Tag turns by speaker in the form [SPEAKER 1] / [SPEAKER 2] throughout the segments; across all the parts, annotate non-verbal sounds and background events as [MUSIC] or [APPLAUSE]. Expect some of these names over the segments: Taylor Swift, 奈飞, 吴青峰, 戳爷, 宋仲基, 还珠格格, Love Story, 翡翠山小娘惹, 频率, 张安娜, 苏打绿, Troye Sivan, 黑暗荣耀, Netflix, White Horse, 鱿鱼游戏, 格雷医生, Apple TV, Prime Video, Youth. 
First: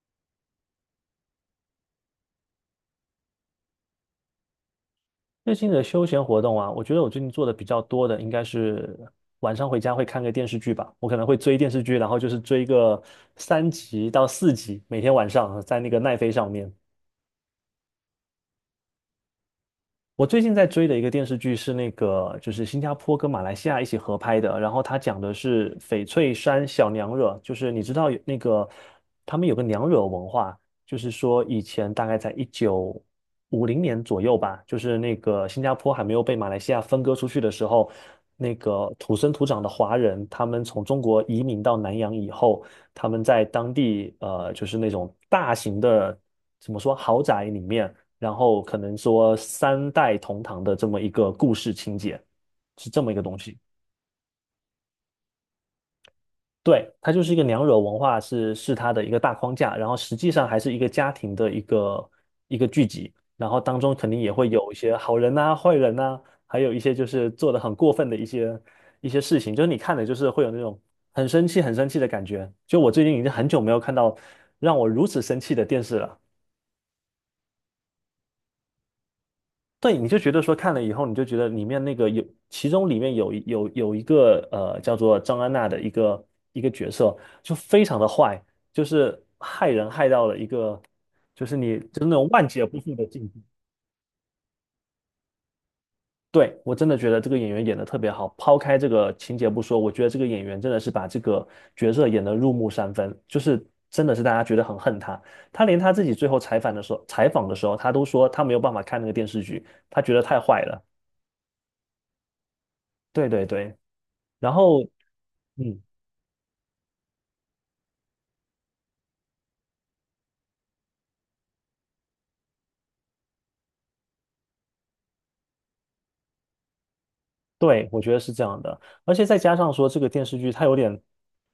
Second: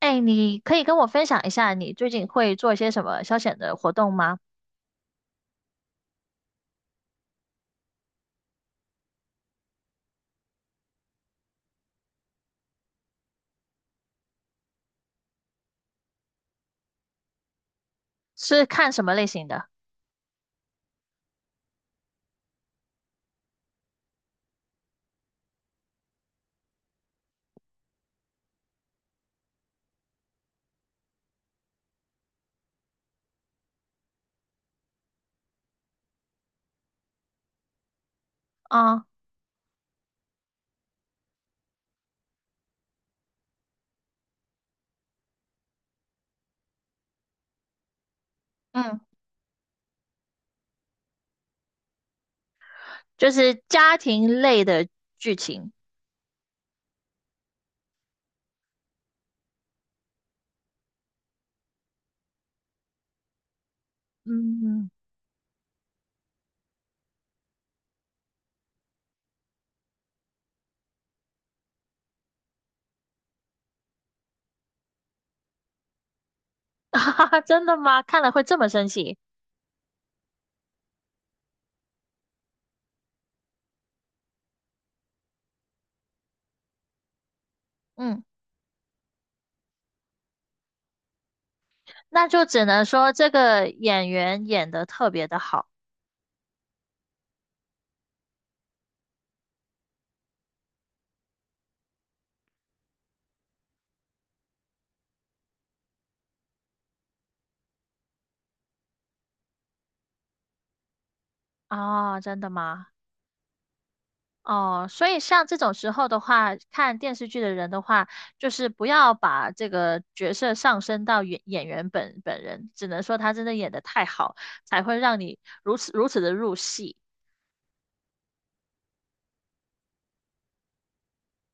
[SPEAKER 1] 哎，你可以跟我分享一下你最近会做一些什么消遣的活动吗？
[SPEAKER 2] 最近的休闲活动啊，我觉得我最近做的比较多的应该是晚上回家会看个电视剧吧。我可能会追电视剧，然后就是追个3集到4集，每天晚上在那个奈飞上面。
[SPEAKER 1] 是看什么类型的？
[SPEAKER 2] 我最近在追的一个电视剧是那个，就是新加坡跟马来西亚一起合拍的，然后它讲的是翡翠山小娘惹，就是你知道有那个他们有个娘惹文化，就是说以前大概在1950年左右吧，就是那个新加坡还没有被马来西亚分割出去的时候，那个
[SPEAKER 1] 啊。
[SPEAKER 2] 土生土长的华人，他们从中国移民到南洋以后，他们在当地就是那种大型的怎么说豪宅里面。然后可能
[SPEAKER 1] 嗯。
[SPEAKER 2] 说三代同堂的这么一个故事情节，是这么一个
[SPEAKER 1] 就
[SPEAKER 2] 东西。
[SPEAKER 1] 是家庭类的剧情。
[SPEAKER 2] 对，它就是一个娘惹文化是它的一个大框架，然后实际上还是一个家庭的一个聚集，然后当中肯定也会有一
[SPEAKER 1] 嗯。
[SPEAKER 2] 些好人呐、坏人呐、还有一些就是做的很过分的一些事情，就是你看的就是会有那种很生气、很生气的感觉。就我最近已经很久没有看到让我如此生气的电视了。
[SPEAKER 1] [LAUGHS] 哈哈，真的吗？看了会这么生气？
[SPEAKER 2] 对，你就觉得说看了以后，你就觉得里面那个有，其中里面有一个叫做张安娜的一个角色，就非常的
[SPEAKER 1] 嗯。
[SPEAKER 2] 坏，就是害人害到了一个，就是你就是那种
[SPEAKER 1] 那就
[SPEAKER 2] 万劫
[SPEAKER 1] 只
[SPEAKER 2] 不
[SPEAKER 1] 能
[SPEAKER 2] 复的
[SPEAKER 1] 说
[SPEAKER 2] 境
[SPEAKER 1] 这
[SPEAKER 2] 地。
[SPEAKER 1] 个演员演的特别的好。
[SPEAKER 2] 对，我真的觉得这个演员演的特别好，抛开这个情节不说，我觉得这个演员真的是把这个角色演得入木三分，就是真的是大家觉得很恨他。他连他自己最后采访的时候，采访的时候，他都说他没有办法看那个电视剧，他觉得太坏了。
[SPEAKER 1] 啊，真的吗？
[SPEAKER 2] 对对对。然后，
[SPEAKER 1] 哦，所以像这种
[SPEAKER 2] 嗯，
[SPEAKER 1] 时候的话，看电视剧的人的话，就是不要把这个角色上升到演员本人，只能说他真的演的太好，才会让你如此的入戏。
[SPEAKER 2] 对，我觉得是这样的，而且再加上说这个电视剧它有点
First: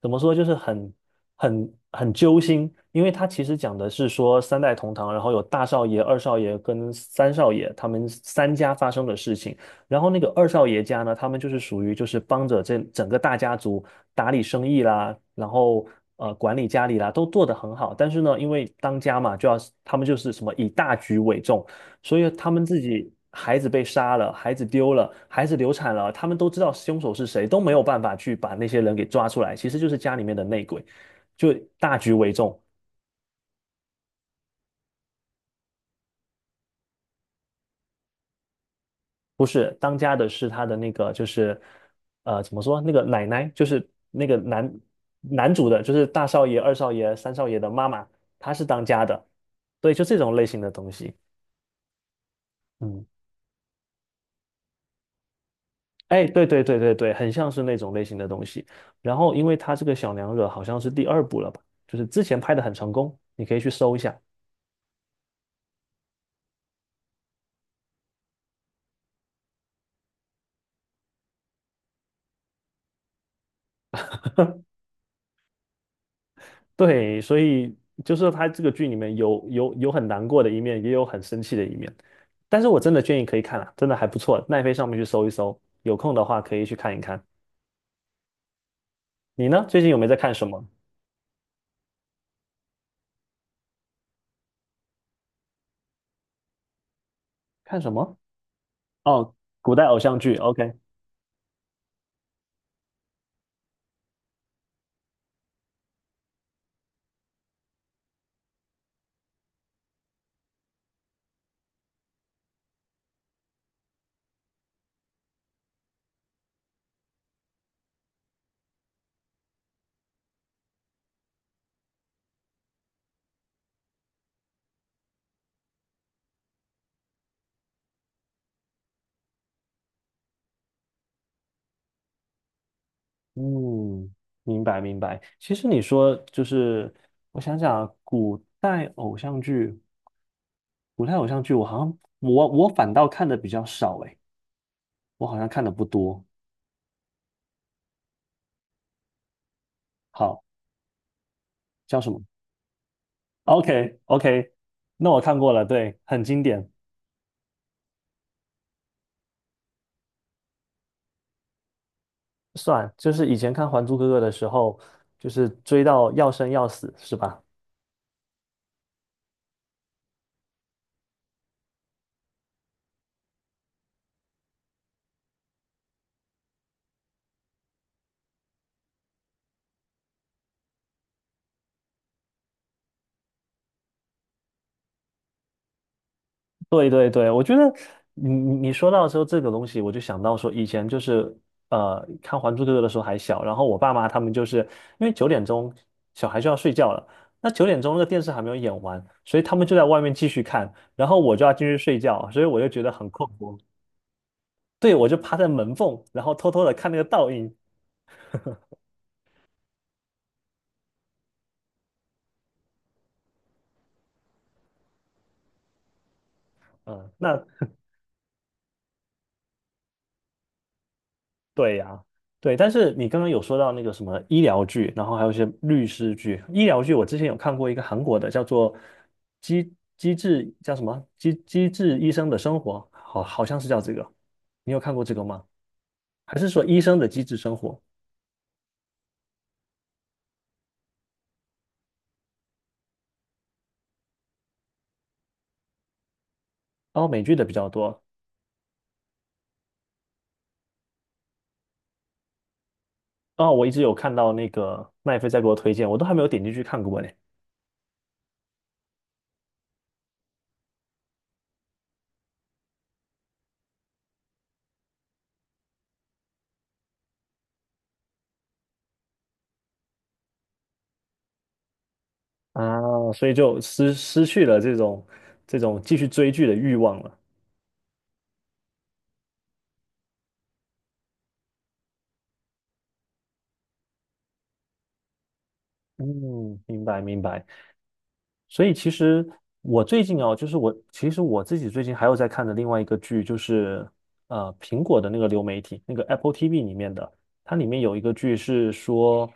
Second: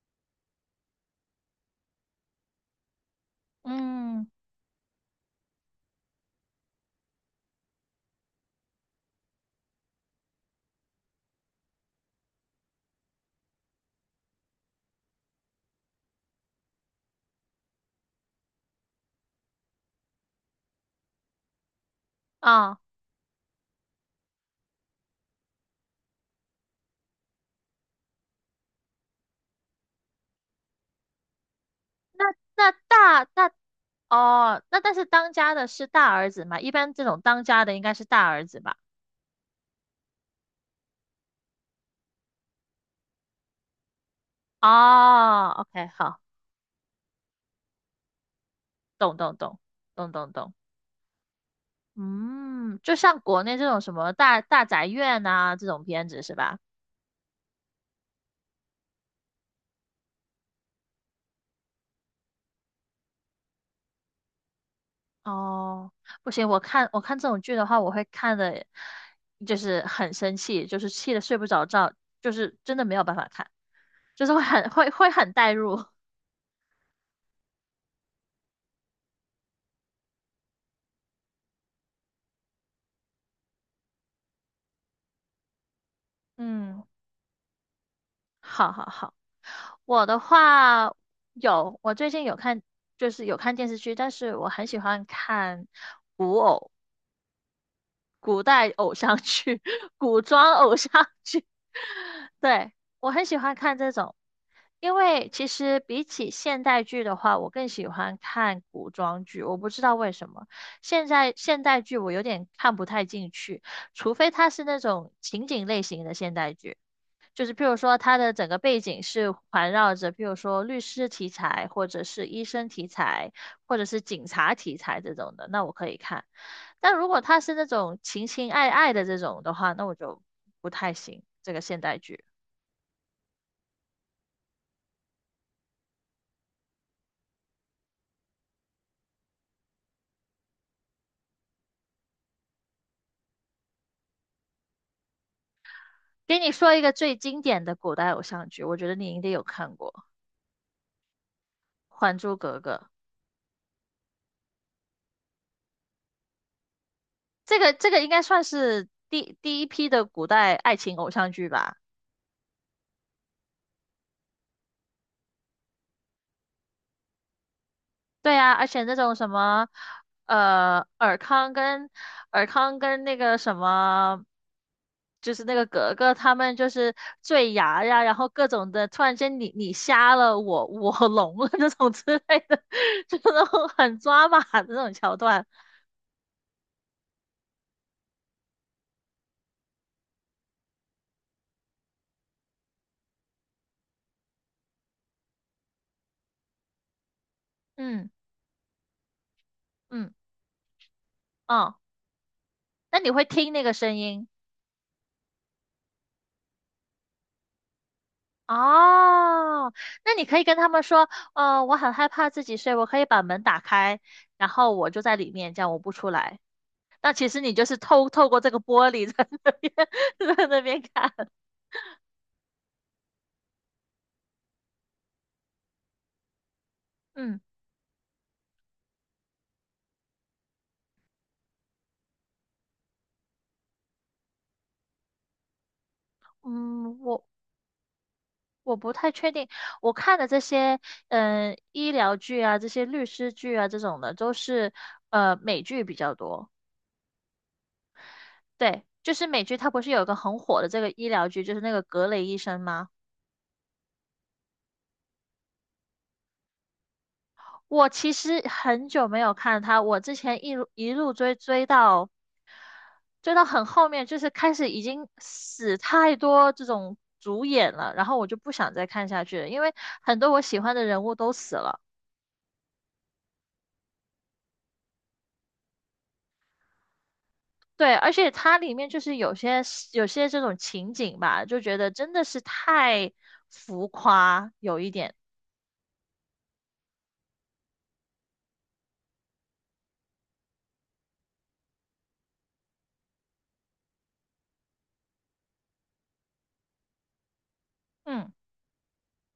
[SPEAKER 2] 怎么说，就是很揪心，因为它其实讲的是
[SPEAKER 1] 嗯。
[SPEAKER 2] 说三代同堂，然后有大少爷、二少爷跟三少爷他们三家发生的事情，然后那个二少爷家呢，他们就是属于就是帮着这整个大家族打理生意啦，然后管理家里啦，都做得很好，但是呢，因为当家嘛，就要他们就是什么以大局为重。所以他们
[SPEAKER 1] 啊，
[SPEAKER 2] 自己孩子被杀了，孩子丢了，孩子流产了，他们都知道凶手是谁，都没有办法去把那些人给抓出来。其实就是家里面的内鬼，就大局
[SPEAKER 1] 那
[SPEAKER 2] 为重，
[SPEAKER 1] 那大那哦，那但是当家的是大儿子嘛，一般这种当家的应该是大儿子吧？
[SPEAKER 2] 不是当家的是他的那个就是怎么说那个奶奶，就是那个男
[SPEAKER 1] 哦
[SPEAKER 2] 男主的，
[SPEAKER 1] ，OK，
[SPEAKER 2] 就是
[SPEAKER 1] 好。
[SPEAKER 2] 大少爷、二少爷、三少爷的妈妈，她是当家
[SPEAKER 1] 懂
[SPEAKER 2] 的，
[SPEAKER 1] 懂懂。
[SPEAKER 2] 对，就
[SPEAKER 1] 懂
[SPEAKER 2] 这
[SPEAKER 1] 懂
[SPEAKER 2] 种类
[SPEAKER 1] 懂。
[SPEAKER 2] 型的东西，
[SPEAKER 1] 嗯，就
[SPEAKER 2] 嗯。
[SPEAKER 1] 像国内这种什么大宅院啊这种片子
[SPEAKER 2] 哎，
[SPEAKER 1] 是
[SPEAKER 2] 对
[SPEAKER 1] 吧？
[SPEAKER 2] 对对对对，很像是那种类型的东西。然后，因为他这个小娘惹好像是第二部了吧，就是之前拍的很成功，你可以去搜一下。
[SPEAKER 1] 哦，不行，我看这种剧的话，我会看的，就是很生气，就是气的睡不着觉，就是真的没有办法看，就是会很代入。[LAUGHS]
[SPEAKER 2] 对，所以就是他这个剧里面有很难过的一面，也有很生气的一面。但是我真的建议可以看啊，真的还不错，奈飞上面去搜一搜，有空的话可以去
[SPEAKER 1] 嗯，
[SPEAKER 2] 看一看。
[SPEAKER 1] 好好好。
[SPEAKER 2] 你呢？最近有没
[SPEAKER 1] 我
[SPEAKER 2] 有在
[SPEAKER 1] 的
[SPEAKER 2] 看什么？
[SPEAKER 1] 话有，我最近有看，就是有看电视剧，但是我很喜欢看。古偶。
[SPEAKER 2] 看什么？
[SPEAKER 1] 古代偶像
[SPEAKER 2] 哦，
[SPEAKER 1] 剧、
[SPEAKER 2] 古代
[SPEAKER 1] [LAUGHS]
[SPEAKER 2] 偶像
[SPEAKER 1] 古
[SPEAKER 2] 剧
[SPEAKER 1] 装
[SPEAKER 2] ，OK。
[SPEAKER 1] 偶像剧。对，我很喜欢看这种，因为其实比起现代剧的话，我更喜欢看古装剧。我不知道为什么，现代剧我有点看不太进去，除非它是那种情景类型的现代剧。就是譬如说，它的整个背景是环绕着，譬如说律师题材，或者是医生题材，或者是警察题材这种的，那我可以看。但如果它是那种情爱的这种的话，那我就不太行。这个现代剧，
[SPEAKER 2] 嗯，明白明白。其实你说就是，我想想啊，古代偶像剧，古代偶像剧，我好像我反倒看的比较少诶，我好像看的不多。
[SPEAKER 1] 给你说一个最经典的古代偶像剧，我觉得你应该有看过
[SPEAKER 2] 好，叫什
[SPEAKER 1] 《还
[SPEAKER 2] 么
[SPEAKER 1] 珠格格》。
[SPEAKER 2] ？OK OK,那我看过了，对，很经典，
[SPEAKER 1] 这个这个应该算是第一批的古代爱情偶像剧吧。
[SPEAKER 2] 算，就是以前看《还珠格格》的时候，就是追到要生要死，是吧？
[SPEAKER 1] 对呀，而且那种什么，尔康跟尔康跟那个什么，就是那个格格他们就是坠崖呀，然后各种的，突然间你瞎了，我聋了那种之类的，[LAUGHS] 就那种很抓马的那种桥段。
[SPEAKER 2] 对对对，我觉得你说到时候这个东西，我就想到说以前就是看《还珠格格》的时候还小，然后我爸妈他们就是因为九点钟小孩就要睡觉了，那九点钟那个
[SPEAKER 1] 嗯。
[SPEAKER 2] 电视还没有演完，所以他们就在外
[SPEAKER 1] 嗯。
[SPEAKER 2] 面继续看，然后我就要进去
[SPEAKER 1] 哦，
[SPEAKER 2] 睡觉，所以我就觉得
[SPEAKER 1] 那
[SPEAKER 2] 很
[SPEAKER 1] 你会
[SPEAKER 2] 困
[SPEAKER 1] 听
[SPEAKER 2] 惑。
[SPEAKER 1] 那个声音。
[SPEAKER 2] 对，我就趴在门缝，然后偷偷的看那个倒影，
[SPEAKER 1] 哦？那你可以跟他们说，我很害怕自己睡，我可以把门打开，然后我就在里面，这样我不出来。
[SPEAKER 2] 嗯，
[SPEAKER 1] 那其实
[SPEAKER 2] 那
[SPEAKER 1] 你就是透过这个玻璃 [LAUGHS] 在那边 [LAUGHS] 在那边看。
[SPEAKER 2] 对呀，对，但是你刚刚有说到那个什么医疗剧，然后还有一些律师剧。医疗剧我之前有
[SPEAKER 1] 嗯。
[SPEAKER 2] 看过一个韩国的，叫做机机智叫什么机智医生的生活，好像是叫这个。你有看过这个吗？还是说医
[SPEAKER 1] 嗯，
[SPEAKER 2] 生的机
[SPEAKER 1] 我
[SPEAKER 2] 智生活？
[SPEAKER 1] 我不太确定，我看的这些医疗剧啊，这些律师剧啊这种的，都是美剧比较多。
[SPEAKER 2] 哦，美剧的比较多。
[SPEAKER 1] 对，就是美剧它不是有一个很火的这个医疗剧，就是那个格雷医生吗？
[SPEAKER 2] 哦，我一直有看到那个麦飞在给我推荐，我都还没有点进去看过呢。
[SPEAKER 1] 我其实很久没有看它，我之前一路追到追到很后面，就是开始已经死太多这种主演了，然后我就不想再看下去了，因为很多我喜欢的人物都死了。
[SPEAKER 2] 啊，所以就失去了这种继续追剧的欲望了。
[SPEAKER 1] 对，而且它里面就是有些这种情景吧，就觉得真的是太浮夸，有一点。
[SPEAKER 2] 嗯，明白明白。所以其实我最近哦，就是我其实我自己最近还有在看的另外一个剧，就是苹果的那个流媒体，那个 Apple TV 里面的，它里面有一个
[SPEAKER 1] 嗯。
[SPEAKER 2] 剧是说，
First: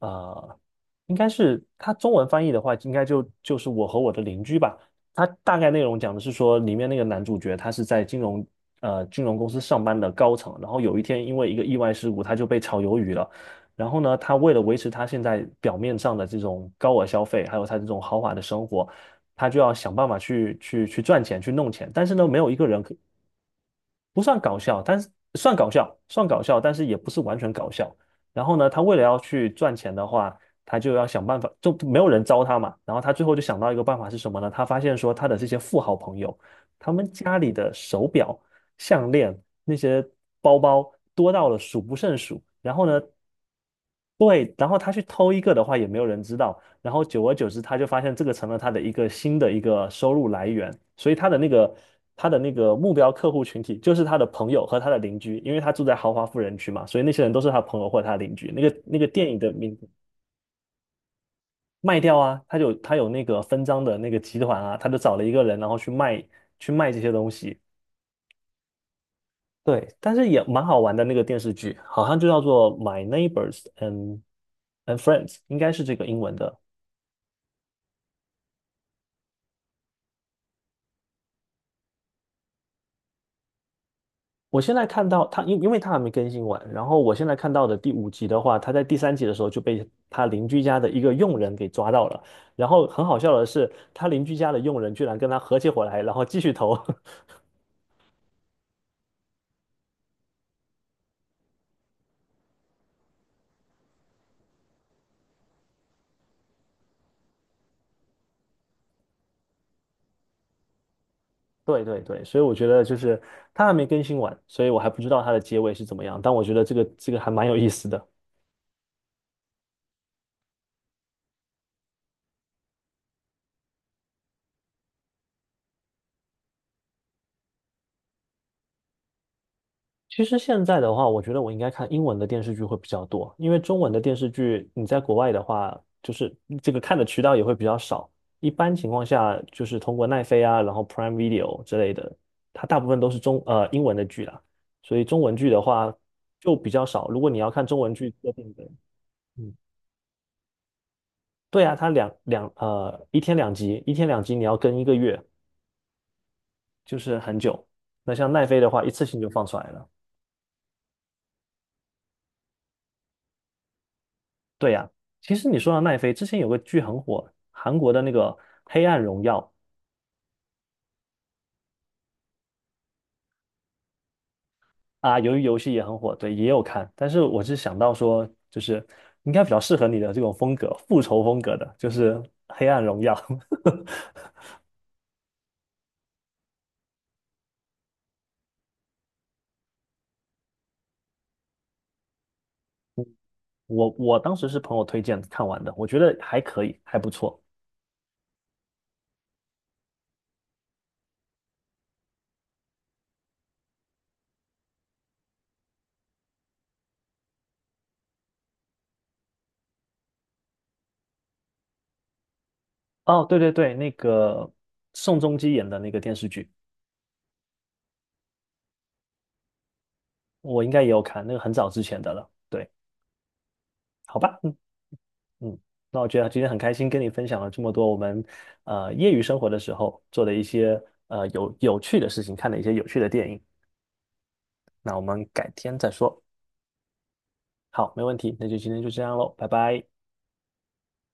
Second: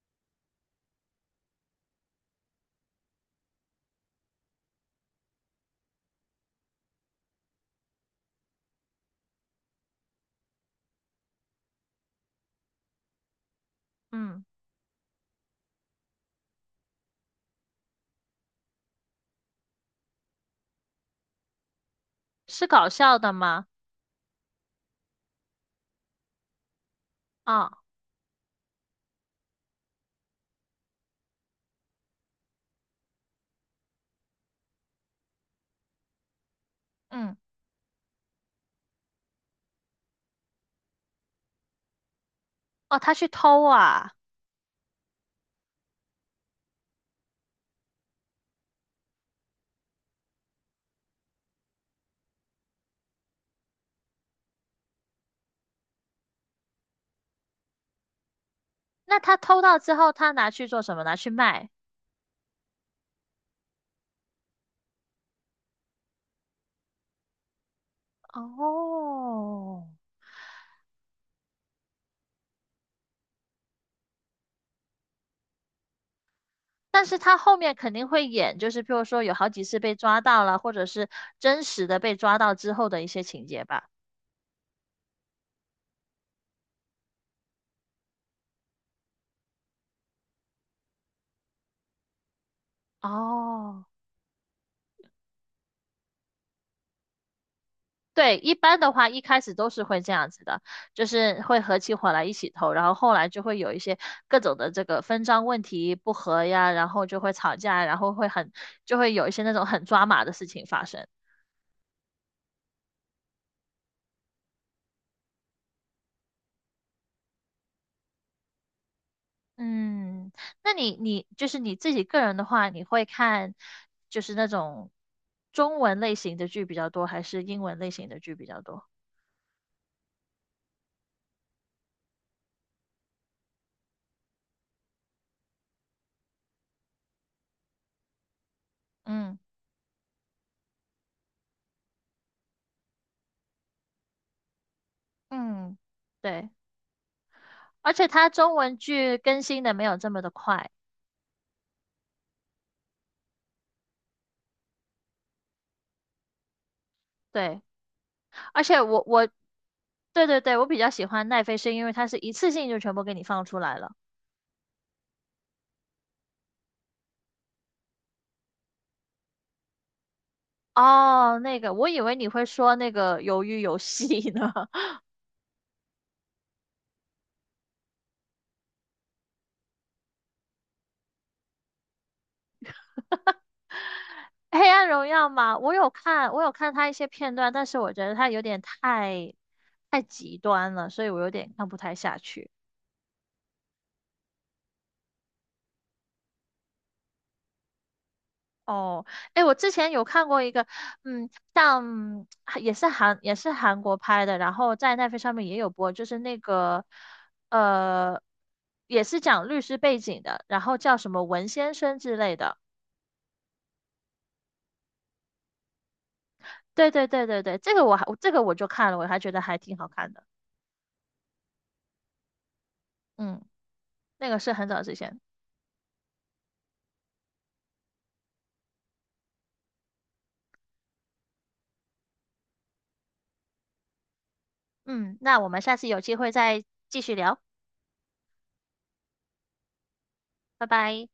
[SPEAKER 2] 呃，应该是它中文翻译的话，应该就是我和我的邻居吧。它大概内容讲的是说，里面那个男主角他是在金融公司上班的高层，然后有一天因为一个意外事故，他就被炒鱿鱼了。然后呢，他
[SPEAKER 1] 嗯，
[SPEAKER 2] 为了维持他现在表面上的这种高额消费，还有他这种豪华的生活，他就要想办法去赚钱，去弄钱。但是呢，没有一个
[SPEAKER 1] 是
[SPEAKER 2] 人
[SPEAKER 1] 搞
[SPEAKER 2] 可
[SPEAKER 1] 笑的吗？
[SPEAKER 2] 不算搞笑，但是算搞笑，算搞笑，但是也不是完全搞
[SPEAKER 1] 啊。
[SPEAKER 2] 笑。然后呢，他为了要去赚钱的话，他就要想办法，就没有人招他嘛。然后他最后就想到一个办法是什么呢？他发现说他的这些富豪朋友，他们
[SPEAKER 1] 嗯。
[SPEAKER 2] 家里的手表、项链、那些包包多到了数不胜数。然后
[SPEAKER 1] 哦，
[SPEAKER 2] 呢，
[SPEAKER 1] 他去偷啊。
[SPEAKER 2] 对，然后他去偷一个的话，也没有人知道。然后久而久之，他就发现这个成了他的一个新的一个收入来源，所以他的那个目标客户群体就是他的朋友和他的邻居，因为他住在豪华富人区嘛，所以那些人都是他朋友或者他的邻居。那个
[SPEAKER 1] 那
[SPEAKER 2] 电影
[SPEAKER 1] 他
[SPEAKER 2] 的
[SPEAKER 1] 偷
[SPEAKER 2] 名
[SPEAKER 1] 到
[SPEAKER 2] 字
[SPEAKER 1] 之后，他拿去做什么？拿去卖。
[SPEAKER 2] 卖掉啊，他有那个分赃的那个集团啊，他就找了一个人，然后去卖这些东西。
[SPEAKER 1] 哦，
[SPEAKER 2] 对，但是也蛮好玩的那个电视剧，好像就叫做《My Neighbors and Friends》,应该是这个英文的
[SPEAKER 1] 但是他后面肯定会演，就是譬如说有好几次被抓到了，或者是真实的被抓到之后的一些情节吧。
[SPEAKER 2] 我现在看到他，因为他还没更新完，然后我现在看到的第5集的话，他在第三集的时候就被他邻居家的一个佣人给抓到了，然后很好笑的是，
[SPEAKER 1] 哦，
[SPEAKER 2] 他邻居家的佣人居然跟他合起伙来，然后继续投。[LAUGHS]
[SPEAKER 1] 对，一般的话一开始都是会这样子的，就是会合起伙来一起投，然后后来就会有一些各种的这个分赃问题不和呀，然后就会吵架，然后会很，就会有一些那种很抓马的事情发生。
[SPEAKER 2] 对对对，所以我觉得就是他还没更新完，所以我还不知道他的结尾是怎么样，但我觉得这个还蛮有意思的。
[SPEAKER 1] 嗯，那你就是你自己个人的话，你会看就是那种中文类型的剧比较多，还是英文类型的剧比较多？
[SPEAKER 2] 其实现在的话，我觉得我应该看英文的电视剧会比较多，因为中文的电视剧你在国外的话，就是这个看的渠道也会比较少。一般情况下，
[SPEAKER 1] 嗯。
[SPEAKER 2] 就是通过奈飞啊，然后 Prime Video 之类的，它大部分都是英文的剧啦，所以中文剧的
[SPEAKER 1] 嗯，
[SPEAKER 2] 话
[SPEAKER 1] 对，
[SPEAKER 2] 就比较少。如果你要看中
[SPEAKER 1] 而
[SPEAKER 2] 文
[SPEAKER 1] 且
[SPEAKER 2] 剧
[SPEAKER 1] 它
[SPEAKER 2] 特定
[SPEAKER 1] 中
[SPEAKER 2] 的，
[SPEAKER 1] 文剧更
[SPEAKER 2] 嗯，
[SPEAKER 1] 新的没有这么的快。
[SPEAKER 2] 对啊，它两两呃一天两集，一天两集你要跟一个月，就是很
[SPEAKER 1] 对，
[SPEAKER 2] 久。那像奈飞
[SPEAKER 1] 而
[SPEAKER 2] 的
[SPEAKER 1] 且
[SPEAKER 2] 话，一
[SPEAKER 1] 我
[SPEAKER 2] 次性
[SPEAKER 1] 我
[SPEAKER 2] 就放出来了。
[SPEAKER 1] 对，我比较喜欢奈飞，是因为它是一次性就全部给你放出来了。
[SPEAKER 2] 对呀，其实你说到奈飞，之前有个剧很火，韩国的那个《黑暗荣耀》
[SPEAKER 1] 哦，那个，我以为你会说那个《鱿鱼游戏》呢。
[SPEAKER 2] 啊，由于游戏也很火，对，也有看。但是我是想到说，就是应该比较适合你的这种风格，复仇风格的，就是《黑暗荣耀》
[SPEAKER 1] 黑暗荣耀嘛，我有看，我有看他一些片段，但是我觉得他有点太极端了，所以我有点看不太下去。
[SPEAKER 2] [LAUGHS] 我当时是朋友推荐看完的，我觉得还可以，还不错。
[SPEAKER 1] 哦，哎，我之前有看过一个，嗯，像也是韩国拍的，然后在奈飞上面也有播，就是那个呃，也是讲律师背景的，然后叫什么文先生之类的。
[SPEAKER 2] 哦，对对对，那个宋仲基演的那个电视剧，
[SPEAKER 1] 对，这个我还这个我就看了，我还觉得还挺好看的。
[SPEAKER 2] 我应该也有看，那个很早之前的了。对，
[SPEAKER 1] 嗯，
[SPEAKER 2] 好
[SPEAKER 1] 那
[SPEAKER 2] 吧。
[SPEAKER 1] 个是
[SPEAKER 2] 嗯。
[SPEAKER 1] 很早之前。
[SPEAKER 2] 嗯，那我觉得今天很开心跟你分享了这么多我们业余生活的时候做的一些有趣的事情，看的一些有趣的电影。那我
[SPEAKER 1] 嗯，
[SPEAKER 2] 们
[SPEAKER 1] 那我
[SPEAKER 2] 改
[SPEAKER 1] 们下
[SPEAKER 2] 天
[SPEAKER 1] 次
[SPEAKER 2] 再
[SPEAKER 1] 有机
[SPEAKER 2] 说。
[SPEAKER 1] 会再继续聊。
[SPEAKER 2] 好，没问题，那就今天就这样喽，拜拜。
[SPEAKER 1] 拜拜。